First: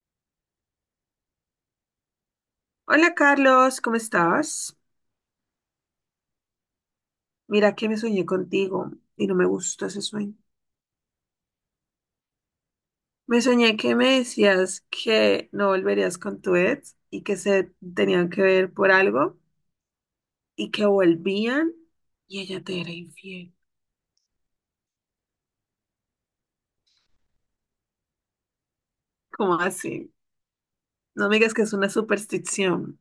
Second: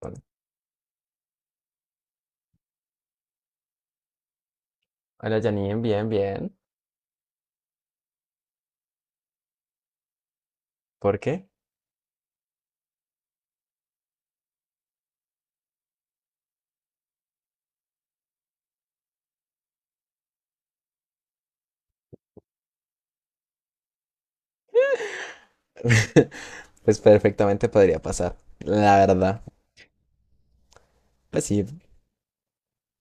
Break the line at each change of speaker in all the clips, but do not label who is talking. Hola,
Hola Carlos, ¿cómo estás?
hola, Janine, bien, bien.
Mira que me soñé contigo y no me gustó ese sueño.
¿Por qué?
Me soñé que me decías que no volverías con tu ex y que se tenían que ver por algo y que volvían y ella te era infiel.
Pues perfectamente podría pasar, la verdad.
¿Cómo así? No me
Pues
digas que
sí,
es una superstición.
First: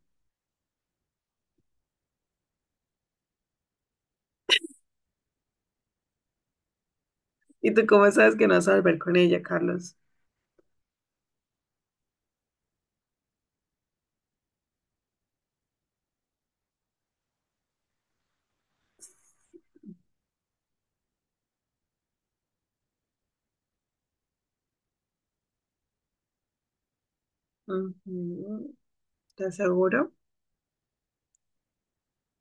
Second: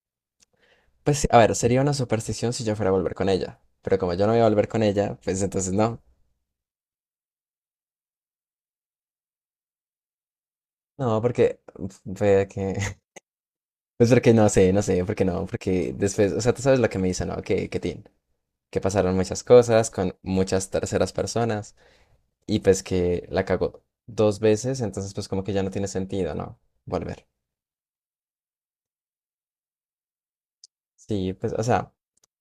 pues sí. A ver, sería una superstición si yo fuera a volver con ella. Pero como yo no voy a volver con ella, pues entonces no.
¿Y tú cómo sabes que no vas a volver con ella, Carlos?
No, porque fue que pues porque no sé, porque no, porque después, o sea, tú sabes lo que me dice, ¿no? Que tin, que pasaron muchas cosas con muchas terceras personas y pues que la cagó dos veces, entonces pues como que ya no tiene sentido, ¿no? Volver.
Ujú. ¿Te aseguro?
Sí, pues, o sea,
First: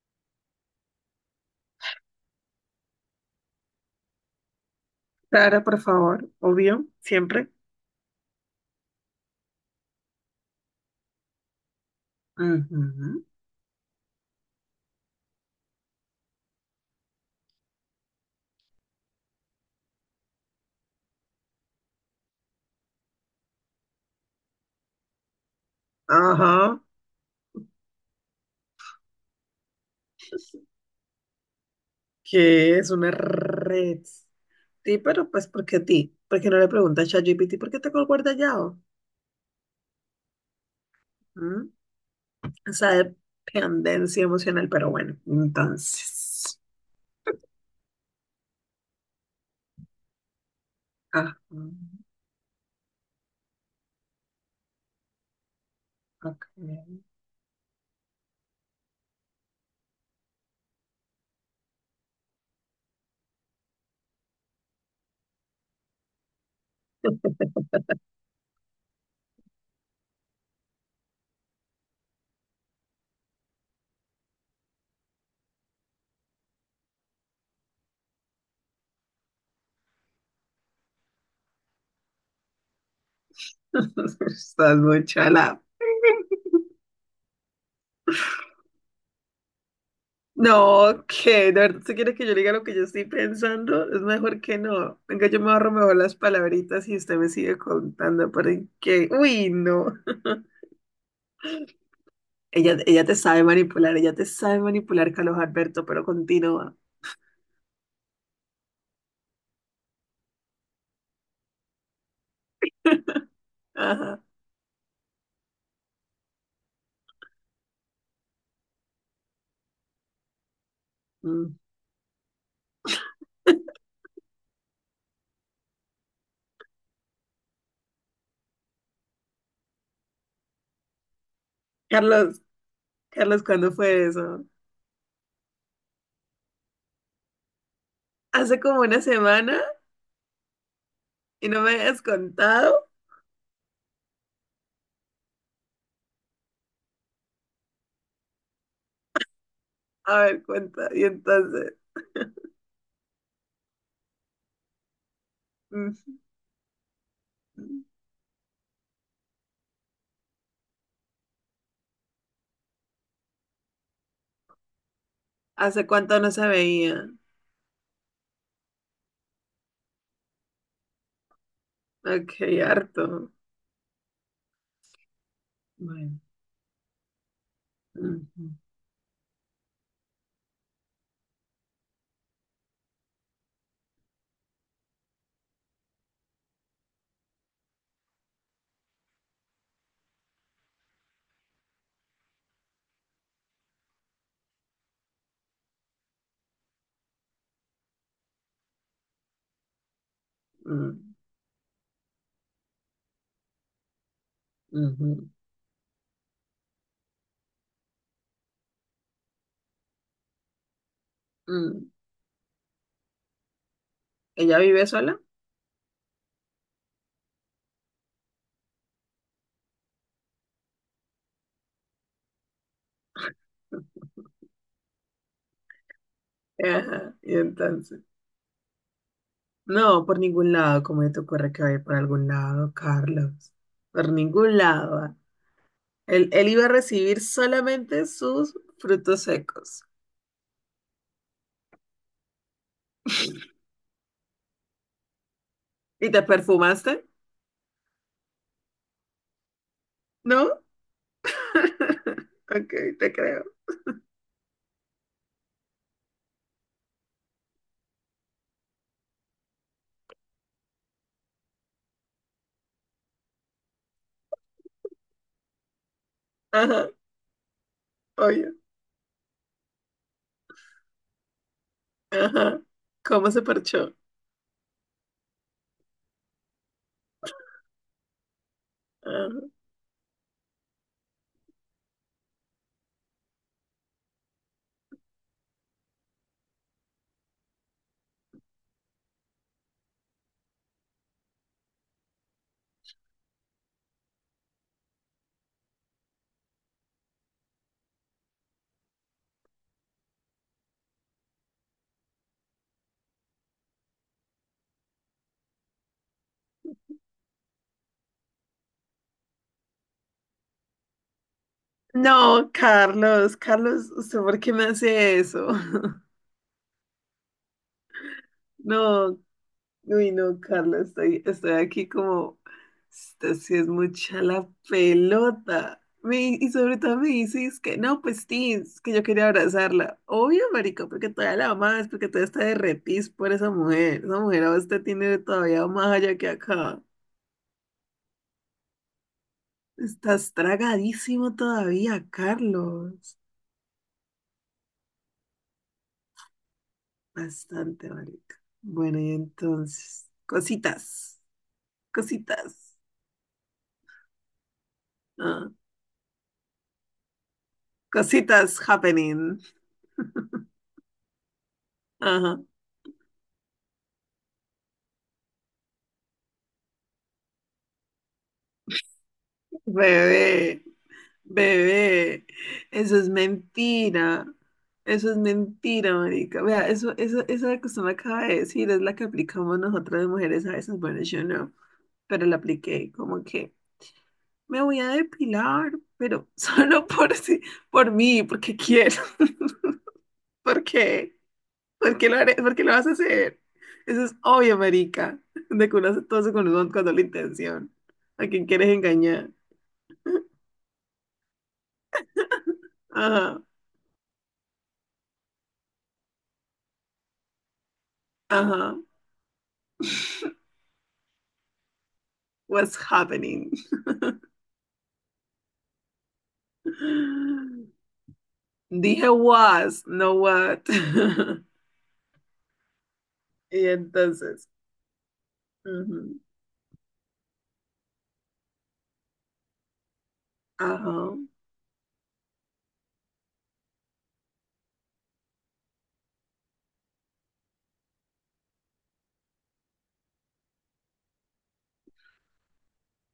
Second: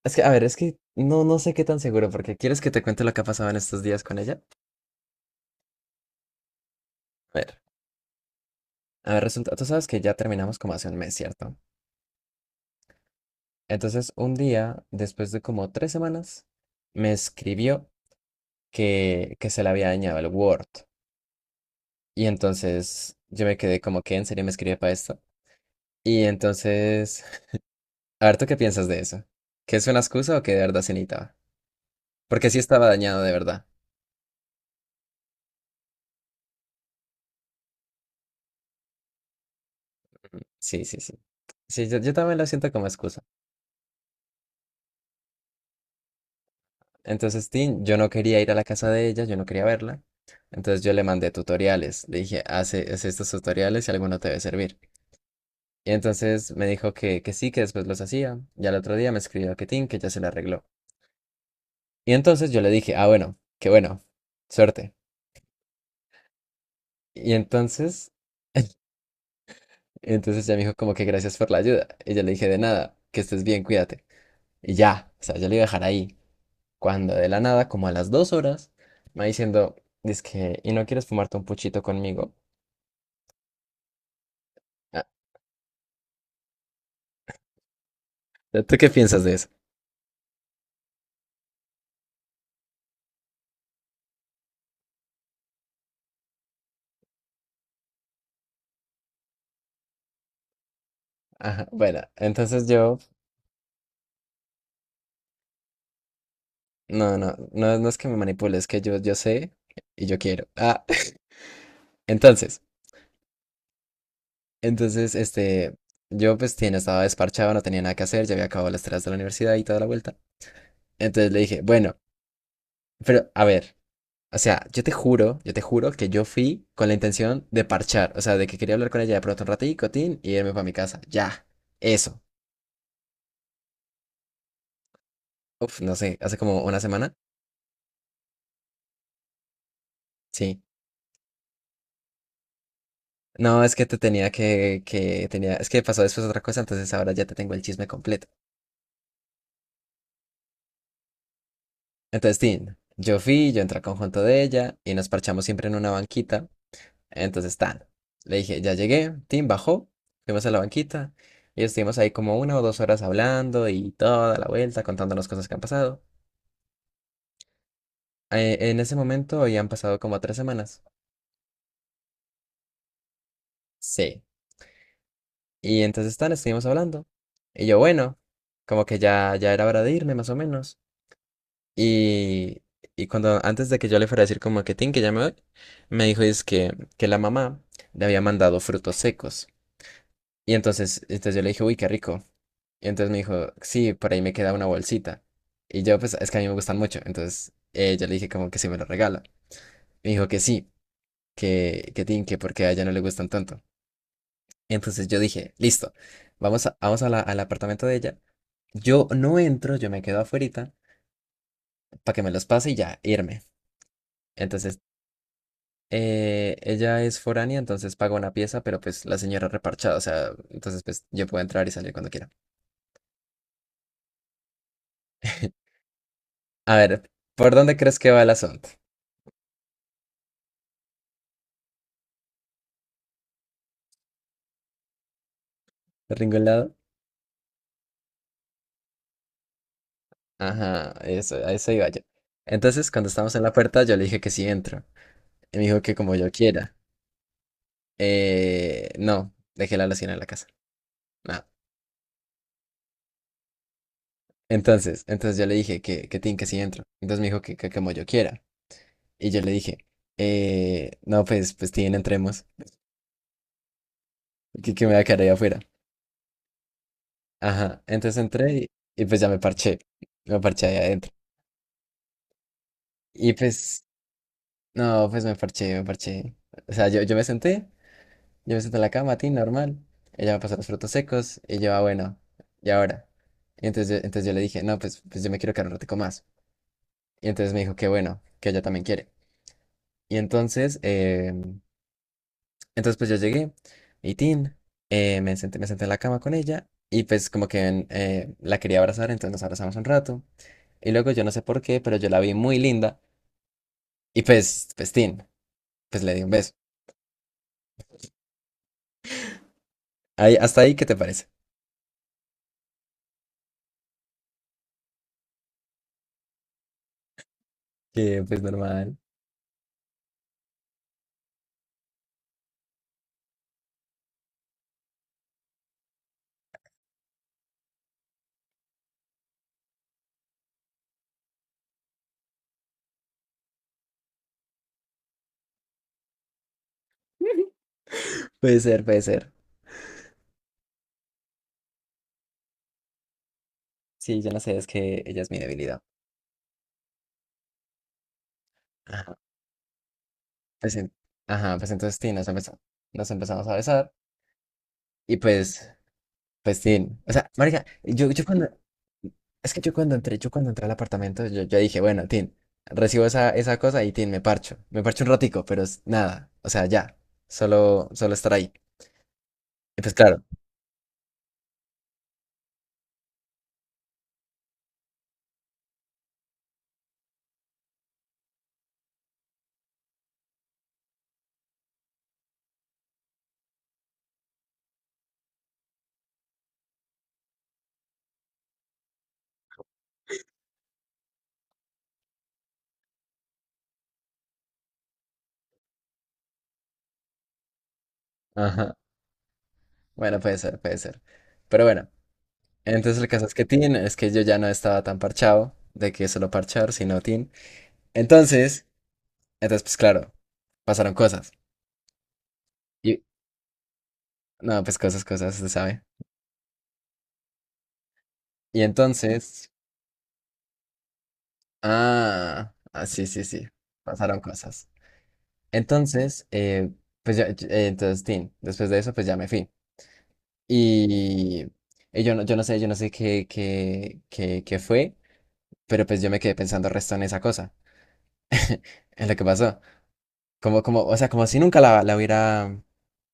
es que, a ver, es que no, no sé qué tan seguro, porque ¿quieres que te cuente lo que ha pasado en estos días con ella?
Claro, por favor, obvio,
A
siempre.
ver, a ver, resulta, tú sabes que ya terminamos como hace un mes, ¿cierto?
Ujú.
Entonces, un día, después de como tres semanas, me escribió que se le había dañado el Word. Y entonces yo me quedé como que en serio me escribe para esto. Y
Ajá.
entonces, a ver, ¿tú qué piensas de eso? ¿Que es una excusa o que de verdad se necesitaba? Porque sí
Que
estaba
es una
dañado de verdad.
red. Sí, pero pues ¿por qué a ti? ¿Por qué no le preguntas a ChatGPT por qué te guarda Yao?
Sí, sí, sí.
¿Mm?
Sí, yo también lo siento como
Esa
excusa.
dependencia emocional, pero bueno, entonces.
Entonces, Tin, yo no quería ir a la casa de ella, yo no quería verla. Entonces yo le mandé
Ajá,
tutoriales, le dije, hace, haz estos tutoriales y alguno te debe servir. Y
ok.
entonces me dijo que sí, que después los hacía. Y al otro día me escribió que Tin, que ya se le arregló. Y entonces yo le dije, ah, bueno, qué bueno, suerte. Y entonces, entonces ya me dijo como que gracias por la ayuda. Y yo le dije, de nada, que estés bien, cuídate. Y ya, o sea, yo le iba a dejar ahí. Cuando de la nada, como a las dos horas, me va diciendo, dice que, ¿y no quieres fumarte un puchito conmigo?
Estás muy
Ah,
chala.
¿tú qué piensas de eso?
No, que de verdad, si quieres que yo le diga lo que yo estoy pensando, es mejor que no. Venga, yo me ahorro mejor las palabritas y usted me sigue contando porque, uy, no.
Ajá, bueno, entonces
Ella,
yo,
ella te sabe manipular, ella te sabe manipular, Carlos Alberto, pero continúa.
no, no es que me manipule, es que yo sé y yo quiero. Ah, entonces,
Ajá.
entonces, este, yo pues tiene, estaba desparchado, no tenía nada que hacer, ya había acabado las tareas de la universidad y toda la vuelta. Entonces le
Mm.
dije, bueno, pero a ver, o sea, yo te juro que yo fui con la intención de parchar, o sea, de que quería hablar con ella de pronto un ratito, tin, y irme para mi casa, ya, eso.
Carlos, Carlos, ¿cuándo fue eso?
Uf, no sé, hace como una semana,
Hace como una semana
sí.
y no me has contado.
No, es que te tenía que tenía, es que pasó después otra cosa, entonces ahora ya te tengo el chisme completo.
A ver, cuenta. Y entonces,
Entonces, Tin, yo fui, yo entré al conjunto de ella y nos parchamos siempre en una
mm,
banquita. Entonces,
mm.
tan, le dije, ya llegué, Tin bajó, fuimos a la banquita y estuvimos ahí como una o dos horas hablando y toda la vuelta contándonos cosas que han
¿Hace
pasado.
cuánto no se veía?
En ese momento ya han pasado como tres semanas.
Ok, harto.
Sí. Y entonces,
Bueno.
tan, estuvimos hablando. Y yo, bueno,
Mm.
como que ya era hora de irme más o menos. Y, y cuando antes de que yo le fuera a decir como que tin, que ya me voy, me dijo es que la mamá le había mandado frutos secos. Y entonces yo le dije, uy, qué rico. Y entonces me dijo, sí, por ahí me queda una bolsita. Y yo, pues, es que a mí me gustan mucho. Entonces yo le dije como que si me lo regala. Me dijo que sí,
Mm.
que tin, que porque a ella no le gustan tanto. Entonces yo
Mm.
dije, listo, vamos, a- vamos a la- al apartamento de ella. Yo no entro, yo me quedo afuerita
Mm.
para que me los pase y ya, irme.
¿Ella
Entonces
vive sola?
Ella es foránea, entonces paga una pieza, pero pues la señora reparchada, o sea, entonces pues yo puedo entrar y salir cuando quiera. A ver,
Ajá. Y
¿por dónde crees
entonces,
que va el asunto?
no, por ningún lado, como te ocurre que vaya por algún lado, Carlos. Por ningún lado va.
¿Por
Él,
ningún
él iba a
lado?
recibir solamente sus frutos secos.
Ajá, eso, a eso iba yo. Entonces, cuando estábamos en la puerta, yo le dije que sí entro. Y me dijo que
¿Y
como
te
yo quiera.
perfumaste?
No, dejé la loción en la casa.
¿No?
No.
Ok, te creo.
Entonces yo le dije que tin, que sí entro. Entonces me dijo que como yo quiera. Y yo le dije, no, pues, pues tin, entremos. Que me voy a quedar ahí afuera.
Ajá,
Ajá, entonces entré
oye.
y pues ya me parché ahí adentro.
Ajá. ¿Cómo
Y
se
pues,
parchó?
no, pues me parché. O sea, yo me senté en la cama, a ti,
Ajá.
normal. Ella me pasó los frutos secos y yo, ah, bueno, ¿y ahora? Y entonces yo le dije, no, pues, pues yo me quiero quedar un ratico más. Y entonces me dijo que bueno, que ella también quiere. Y entonces, entonces pues yo llegué y tin, me senté en la cama con ella y pues como que la quería abrazar, entonces nos abrazamos un rato. Y luego yo no sé por qué, pero yo la vi muy linda. Y pues, pues, tin, pues le di un beso. Ahí, hasta ahí, ¿qué te parece?
No, Carlos, Carlos, ¿usted por qué me hace eso?
Que pues normal.
No, uy, no, Carlos, estoy aquí como, esta sí es mucha la pelota. Y sobre todo me dices que no, pues sí, es que yo quería abrazarla. Obvio, marico, porque todavía la amas, porque todavía está derretís por esa mujer. Esa mujer a usted tiene todavía más allá que acá.
Puede ser, puede ser.
Estás tragadísimo todavía, Carlos.
Sí, yo no sé, es que ella es mi debilidad.
Bastante, marica. Bueno, y
Ajá.
entonces,
Pues, en-
cositas,
ajá, pues entonces, tin, nos empezamos,
cositas,
nos empezamos a besar. Y
ah,
pues, pues, tin. O sea, marica, yo cuando,
cositas happening.
es que yo cuando entré al apartamento, yo dije, bueno, tin,
Ajá.
recibo esa, esa cosa y tin, me parcho. Me parcho un ratico, pero es nada. O sea, ya. Solo estar ahí. Y pues claro.
Bebé, bebé, eso es mentira. Eso es mentira, marica. Vea, eso, esa que usted me acaba de decir es la que aplicamos nosotras de mujeres a veces. Bueno, yo no, pero la apliqué como que. Me voy a depilar, pero solo por, por mí, porque quiero. ¿Por qué? ¿Por qué lo haré? ¿Por qué lo vas a hacer? Eso es obvio, marica. De que uno hace todo eso con, con doble intención. ¿A quién quieres
Ajá.
engañar?
Bueno, puede ser, puede ser. Pero bueno, entonces el caso es
Ajá,
que Tin, es que yo ya no estaba tan parchado de que solo parchar, sino Tin. Entonces,
ajá.
entonces, pues claro, pasaron cosas.
What's
Y,
happening?
no, pues cosas, cosas, se sabe. Y
Dije
entonces,
was, no what.
ah, ah, sí, sí, sí,
Y
pasaron
entonces,
cosas.
ujú,
Entonces, pues ya, yo- entonces Tin, después de eso, pues ya me fui.
ajá,
Y, y yo no, yo no sé qué, qué, qué, qué fue, pero pues yo me quedé pensando resto en esa cosa, en lo que pasó. Como, o sea, como si nunca la hubiera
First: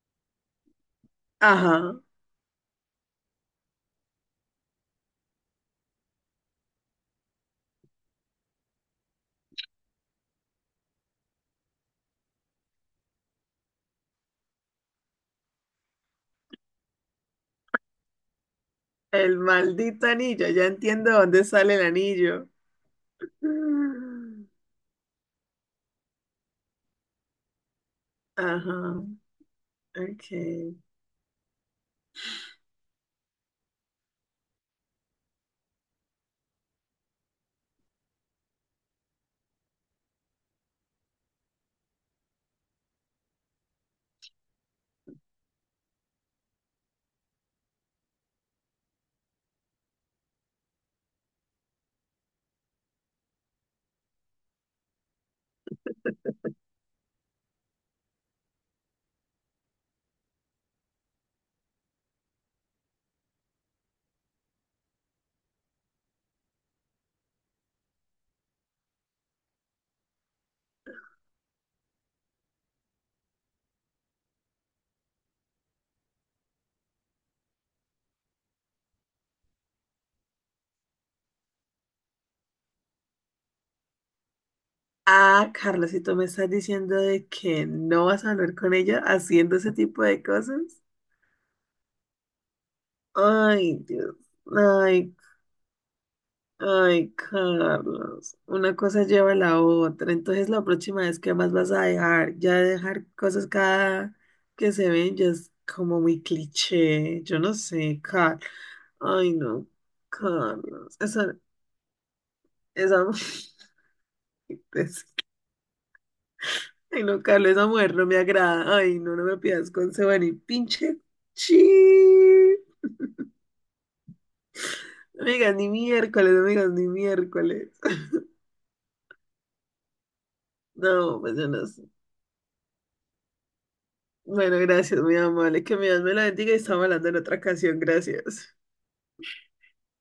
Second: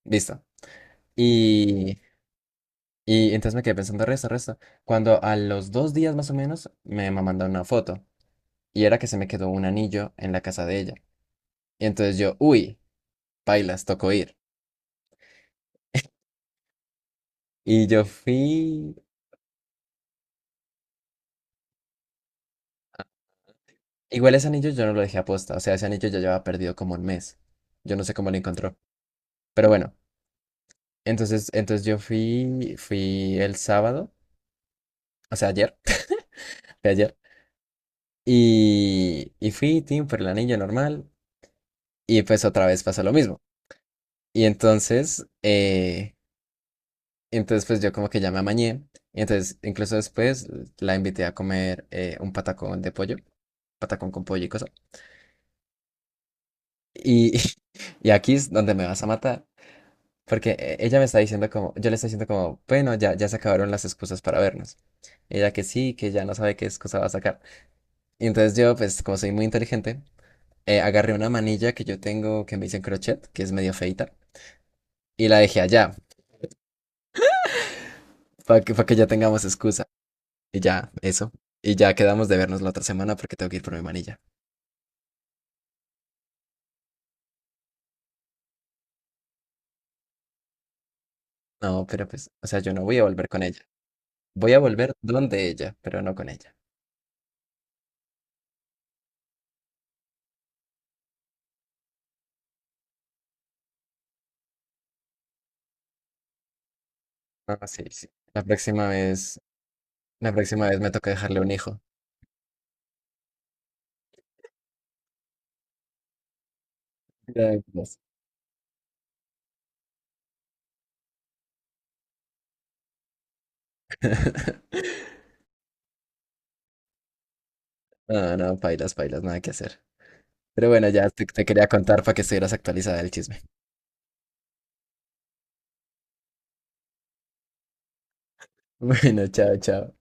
visto. Y,
ajá.
y entonces me quedé pensando, resto, resto. Cuando a los dos días más o menos mandó una foto y era que se me quedó un anillo en la casa de ella. Y entonces yo, uy, pailas, tocó ir. Y yo fui.
El maldito anillo, ya entiendo dónde sale el anillo.
Igual ese anillo yo no lo dejé aposta, o sea, ese anillo ya llevaba perdido como un mes. Yo no sé cómo lo
Ajá,
encontró. Pero bueno,
ok.
entonces yo fui, fui el sábado, o sea, ayer, de ayer. Y fui, Tim, por el anillo normal. Y pues otra vez pasó lo mismo. Y entonces, entonces pues yo como que ya me amañé. Y entonces, incluso después la invité a comer un patacón de pollo, patacón con pollo y cosa. Y, y aquí es donde me vas a matar. Porque ella me está diciendo como, yo le estoy diciendo como, bueno, ya se acabaron las excusas para vernos. Ella que sí, que ya no sabe qué excusa va a sacar. Y entonces yo, pues como soy muy inteligente, agarré una manilla que yo tengo que me dicen crochet, que es medio feita, y la dejé allá, para que ya tengamos excusa. Y ya, eso. Y ya quedamos de vernos la otra semana porque tengo que ir por mi manilla.
Ah, Carla, si tú me estás diciendo de que no vas a hablar con ella haciendo ese tipo de cosas.
No, pero pues, o sea, yo no voy a volver con ella.
Ay, Dios.
Voy a volver
Ay,
donde ella, pero no con ella.
ay, Carlos. Una cosa lleva a la otra. Entonces, la próxima vez, ¿qué más vas a dejar? Ya dejar cosas cada que se ven ya es como muy cliché. Yo no
Ah, sí,
sé,
sí. La
Carlos.
próxima
Ay,
vez,
no,
la próxima vez me
Carlos.
toca
Esa,
dejarle un hijo.
esa. Entonces, ay, no, Carlos,
Ya,
esa mujer
pues.
no me agrada. Ay, no, no me pidas consejo ni pinche chi. No me digas ni miércoles, no me digas ni miércoles.
No, no, pailas, pailas, nada que hacer. Pero bueno, ya
No,
te,
pues
te
yo
quería
no sé.
contar para que estuvieras actualizada del chisme.
Bueno, gracias, muy amable. Que mi Dios me la bendiga y estamos hablando en otra ocasión. Gracias.
Bueno, chao, chao.